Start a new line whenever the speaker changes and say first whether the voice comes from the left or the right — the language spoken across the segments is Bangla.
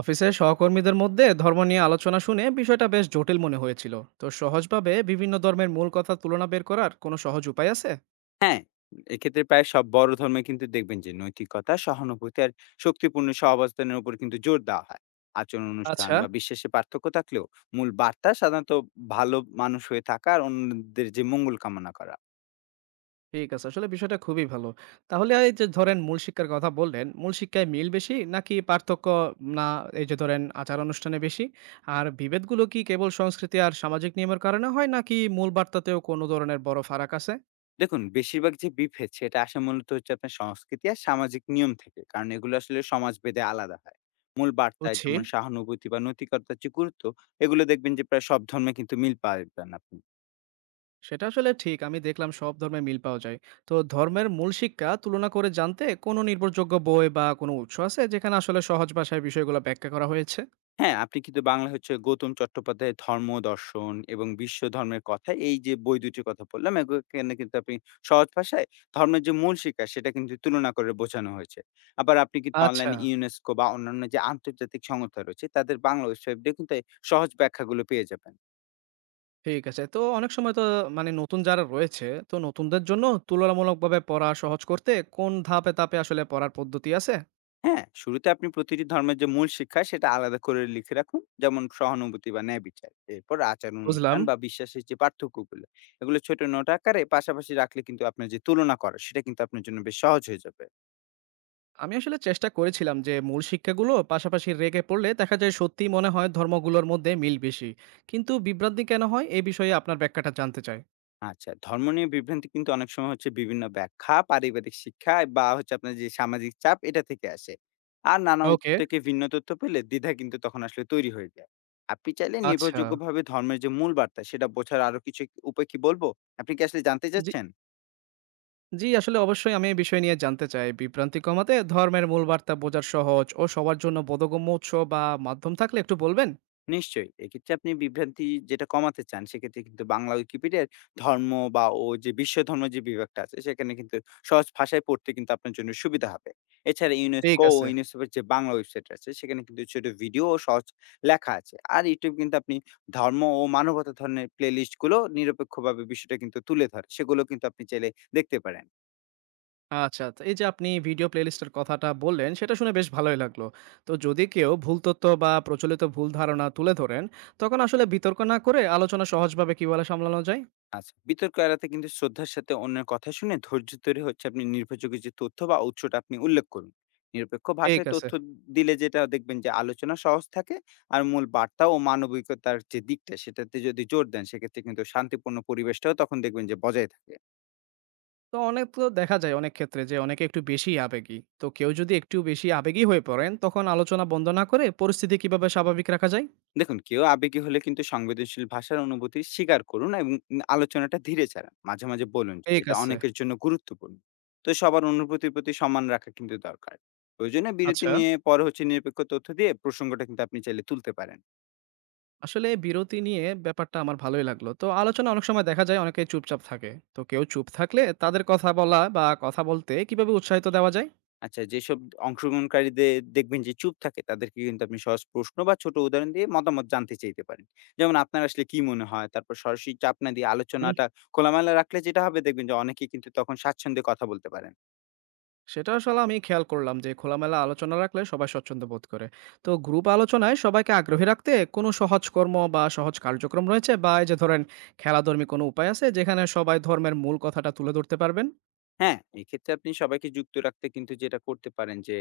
right: অফিসের সহকর্মীদের মধ্যে ধর্ম নিয়ে আলোচনা শুনে বিষয়টা বেশ জটিল মনে হয়েছিল। তো সহজভাবে বিভিন্ন ধর্মের মূল কথা তুলনা বের করার কোনো সহজ উপায় আছে?
left: হ্যাঁ, এক্ষেত্রে প্রায় সব বড় ধর্মে কিন্তু দেখবেন যে নৈতিকতা, সহানুভূতি আর শক্তিপূর্ণ সহাবস্থানের উপর কিন্তু জোর দেওয়া হয়। আচরণ, অনুষ্ঠান
right: আচ্ছা।
left: বা বিশ্বাসে পার্থক্য থাকলেও মূল বার্তা সাধারণত ভালো মানুষ হয়ে থাকা আর অন্যদের যে মঙ্গল কামনা করা।
right: ঠিক আছে, আসলে বিষয়টা খুবই ভালো। তাহলে এই যে ধরেন মূল শিক্ষার কথা বললেন, মূল শিক্ষায় মিল বেশি নাকি পার্থক্য, না এই যে ধরেন আচার অনুষ্ঠানে বেশি আর বিভেদগুলো কি কেবল সংস্কৃতি আর সামাজিক নিয়মের কারণে হয় নাকি মূল বার্তাতেও কোনো ধরনের বড় ফারাক আছে?
left: দেখুন বেশিরভাগ যে বিভেদ সেটা আসে মূলত হচ্ছে আপনার সংস্কৃতি আর সামাজিক নিয়ম থেকে। কারণ এগুলো আসলে সমাজভেদে আলাদা হয়। মূল বার্তায়
right: বুঝছি।
left: যেমন সহানুভূতি বা নৈতিকতার যে গুরুত্ব এগুলো দেখবেন যে প্রায় সব ধর্মে কিন্তু মিল পাবেন আপনি।
right: সেটা আসলে ঠিক। আমি দেখলাম সব ধর্মে মিল পাওয়া যায়। তো ধর্মের মূল শিক্ষা তুলনা করে জানতে কোনো নির্ভরযোগ্য বই বা কোনো উৎস আছে যেখানে আসলে সহজ ভাষায় বিষয়গুলো ব্যাখ্যা করা হয়েছে?
left: হ্যাঁ, আপনি কিন্তু বাংলা হচ্ছে গৌতম চট্টোপাধ্যায়ের 'ধর্ম দর্শন' এবং 'বিশ্ব ধর্মের কথা' এই যে বই দুটির কথা বললাম, এগুলো এখানে কিন্তু আপনি সহজ ভাষায় ধর্মের যে মূল শিক্ষা সেটা কিন্তু তুলনা করে বোঝানো হয়েছে। আবার আপনি কিন্তু
right: আচ্ছা,
left: অনলাইনে UNESCO বা অন্যান্য যে আন্তর্জাতিক সংস্থা রয়েছে তাদের বাংলা ওয়েবসাইট দিয়ে কিন্তু এই সহজ ব্যাখ্যাগুলো পেয়ে যাবেন।
right: ঠিক আছে। তো অনেক সময় তো মানে নতুন যারা রয়েছে, তো নতুনদের জন্য তুলনামূলকভাবে পড়া সহজ করতে কোন ধাপে ধাপে আসলে পড়ার পদ্ধতি আছে?
left: হ্যাঁ, শুরুতে আপনি প্রতিটি ধর্মের যে মূল শিক্ষা সেটা আলাদা করে লিখে রাখুন। যেমন সহানুভূতি বা ন্যায় বিচার। এরপর আচার
right: বুঝলাম।
left: অনুষ্ঠান বা বিশ্বাসের যে পার্থক্যগুলো, এগুলো ছোট নোট আকারে পাশাপাশি রাখলে কিন্তু আপনার যে তুলনা করা সেটা কিন্তু আপনার জন্য বেশ সহজ হয়ে যাবে।
right: আমি আসলে চেষ্টা করেছিলাম যে মূল শিক্ষাগুলো পাশাপাশি রেখে পড়লে দেখা যায় সত্যিই মনে হয় ধর্মগুলোর মধ্যে মিল বেশি। কিন্তু বিভ্রান্তি কেন হয়? এ বিষয়ে আপনার ব্যাখ্যাটা জানতে চাই।
left: আচ্ছা, ধর্ম নিয়ে বিভ্রান্তি কিন্তু অনেক সময় হচ্ছে বিভিন্ন ব্যাখ্যা, পারিবারিক শিক্ষা বা হচ্ছে আপনার যে সামাজিক চাপ এটা থেকে আসে। আর নানা উৎস
right: ওকে।
left: থেকে ভিন্ন তথ্য পেলে দ্বিধা কিন্তু তখন আসলে তৈরি হয়ে যায়। আপনি চাইলে
right: আচ্ছা।
left: নির্ভরযোগ্যভাবে ধর্মের যে মূল বার্তা সেটা বোঝার আরো কিছু উপায় কি বলবো? আপনি কি আসলে জানতে
right: জি,
left: চাচ্ছেন?
right: জি, আসলে অবশ্যই আমি এই বিষয় নিয়ে জানতে চাই। বিভ্রান্তি কমাতে ধর্মের মূল বার্তা বোঝার সহজ ও সবার জন্য বোধগম্য উৎস বা মাধ্যম থাকলে একটু বলবেন?
left: নিশ্চয়ই। এক্ষেত্রে আপনি বিভ্রান্তি যেটা কমাতে চান, সেক্ষেত্রে কিন্তু বাংলা উইকিপিডিয়ার ধর্ম বা ও যে বিশ্ব ধর্ম যে বিভাগটা আছে, সেখানে কিন্তু সহজ ভাষায় পড়তে কিন্তু আপনার জন্য সুবিধা হবে। এছাড়া
right: ঠিক
left: ইউনেস্কো ও
right: আছে।
left: ইউনিসেফের যে বাংলা ওয়েবসাইট আছে, সেখানে কিন্তু ছোট ভিডিও ও সহজ লেখা আছে। আর YouTube কিন্তু আপনি ধর্ম ও মানবতা ধরনের প্লেলিস্ট গুলো নিরপেক্ষভাবে বিষয়টা কিন্তু তুলে ধরে। সেগুলো কিন্তু আপনি চাইলে দেখতে পারেন।
right: আচ্ছা, তো এই যে আপনি ভিডিও প্লেলিস্টের কথাটা বললেন, সেটা শুনে বেশ ভালোই লাগলো। তো যদি কেউ ভুল তথ্য বা প্রচলিত ভুল ধারণা তুলে ধরেন, তখন আসলে বিতর্ক না করে আলোচনা সহজভাবে কিভাবে সামলানো যায়?
left: আচ্ছা, বিতর্ক এড়াতে কিন্তু শ্রদ্ধার সাথে অন্যের কথা শুনে ধৈর্য ধরে হচ্ছে আপনি নির্ভরযোগ্য যে তথ্য বা উৎসটা আপনি উল্লেখ করুন। নিরপেক্ষ
right: ঠিক
left: ভাষায়
right: আছে।
left: তথ্য দিলে যেটা দেখবেন যে আলোচনা সহজ থাকে আর মূল বার্তা ও মানবিকতার যে দিকটা সেটাতে যদি জোর দেন সেক্ষেত্রে কিন্তু শান্তিপূর্ণ পরিবেশটাও তখন দেখবেন যে বজায় থাকে।
right: তো দেখা যায় অনেক ক্ষেত্রে যে অনেকে একটু বেশিই আবেগী। তো কেউ যদি একটু বেশি আবেগী হয়ে পড়েন, তখন আলোচনা বন্ধ না করে পরিস্থিতি কিভাবে স্বাভাবিক রাখা যায়?
left: দেখুন, কেউ আবেগী হলে কিন্তু সংবেদনশীল ভাষার অনুভূতি স্বীকার করুন এবং আলোচনাটা ধীরে চালান। মাঝে, মাঝে বলুন যে,
right: ঠিক
left: এটা
right: আছে।
left: অনেকের জন্য গুরুত্বপূর্ণ। তো সবার অনুভূতির প্রতি সম্মান রাখা কিন্তু দরকার। প্রয়োজনে বিরতি
right: আচ্ছা,
left: নিয়ে পরে হচ্ছে নিরপেক্ষ তথ্য দিয়ে প্রসঙ্গটা কিন্তু আপনি চাইলে তুলতে পারেন।
right: আসলে বিরতি নিয়ে ব্যাপারটা আমার ভালোই লাগলো। তো আলোচনা অনেক সময় দেখা যায় অনেকেই চুপচাপ থাকে। তো কেউ চুপ থাকলে তাদের কথা বলা বা কথা বলতে কিভাবে উৎসাহিত দেওয়া যায়?
left: আচ্ছা, যেসব অংশগ্রহণকারীদের দেখবেন যে চুপ থাকে, তাদেরকে কিন্তু আপনি সহজ প্রশ্ন বা ছোট উদাহরণ দিয়ে মতামত জানতে চাইতে পারেন। যেমন আপনার আসলে কি মনে হয়? তারপর সরাসরি চাপ না দিয়ে
right: হুম।
left: আলোচনাটা খোলামেলা রাখলে যেটা হবে দেখবেন যে অনেকেই কিন্তু তখন স্বাচ্ছন্দ্যে কথা বলতে পারেন।
right: সেটা আসলে আমি খেয়াল করলাম যে খোলামেলা আলোচনা রাখলে সবাই স্বচ্ছন্দ্য বোধ করে। তো গ্রুপ আলোচনায় সবাইকে আগ্রহী রাখতে কোনো সহজ কর্ম বা সহজ কার্যক্রম রয়েছে? বা এই যে ধরেন খেলাধর্মী কোনো উপায় আছে যেখানে সবাই ধর্মের মূল কথাটা তুলে ধরতে পারবেন?
left: হ্যাঁ, এক্ষেত্রে আপনি সবাইকে যুক্ত রাখতে কিন্তু যেটা করতে পারেন যে,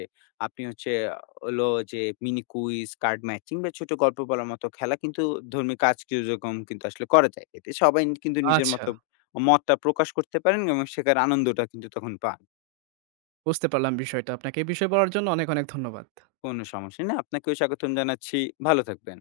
left: আপনি হচ্ছে আ হলো যে মিনি কুইজ, কার্ড ম্যাচিং বা ছোট গল্প বলার মতো খেলা কিন্তু ধর্মীয় কাজ কিরকম কিন্তু আসলে করা যায়। এতে সবাই কিন্তু নিজের
right: আচ্ছা,
left: মতো মতটা প্রকাশ করতে পারেন এবং শেখার আনন্দটা কিন্তু তখন পান।
right: বুঝতে পারলাম বিষয়টা। আপনাকে এই বিষয়ে বলার জন্য অনেক, অনেক ধন্যবাদ।
left: কোনো সমস্যা নেই। আপনাকেও স্বাগতম জানাচ্ছি। ভালো থাকবেন।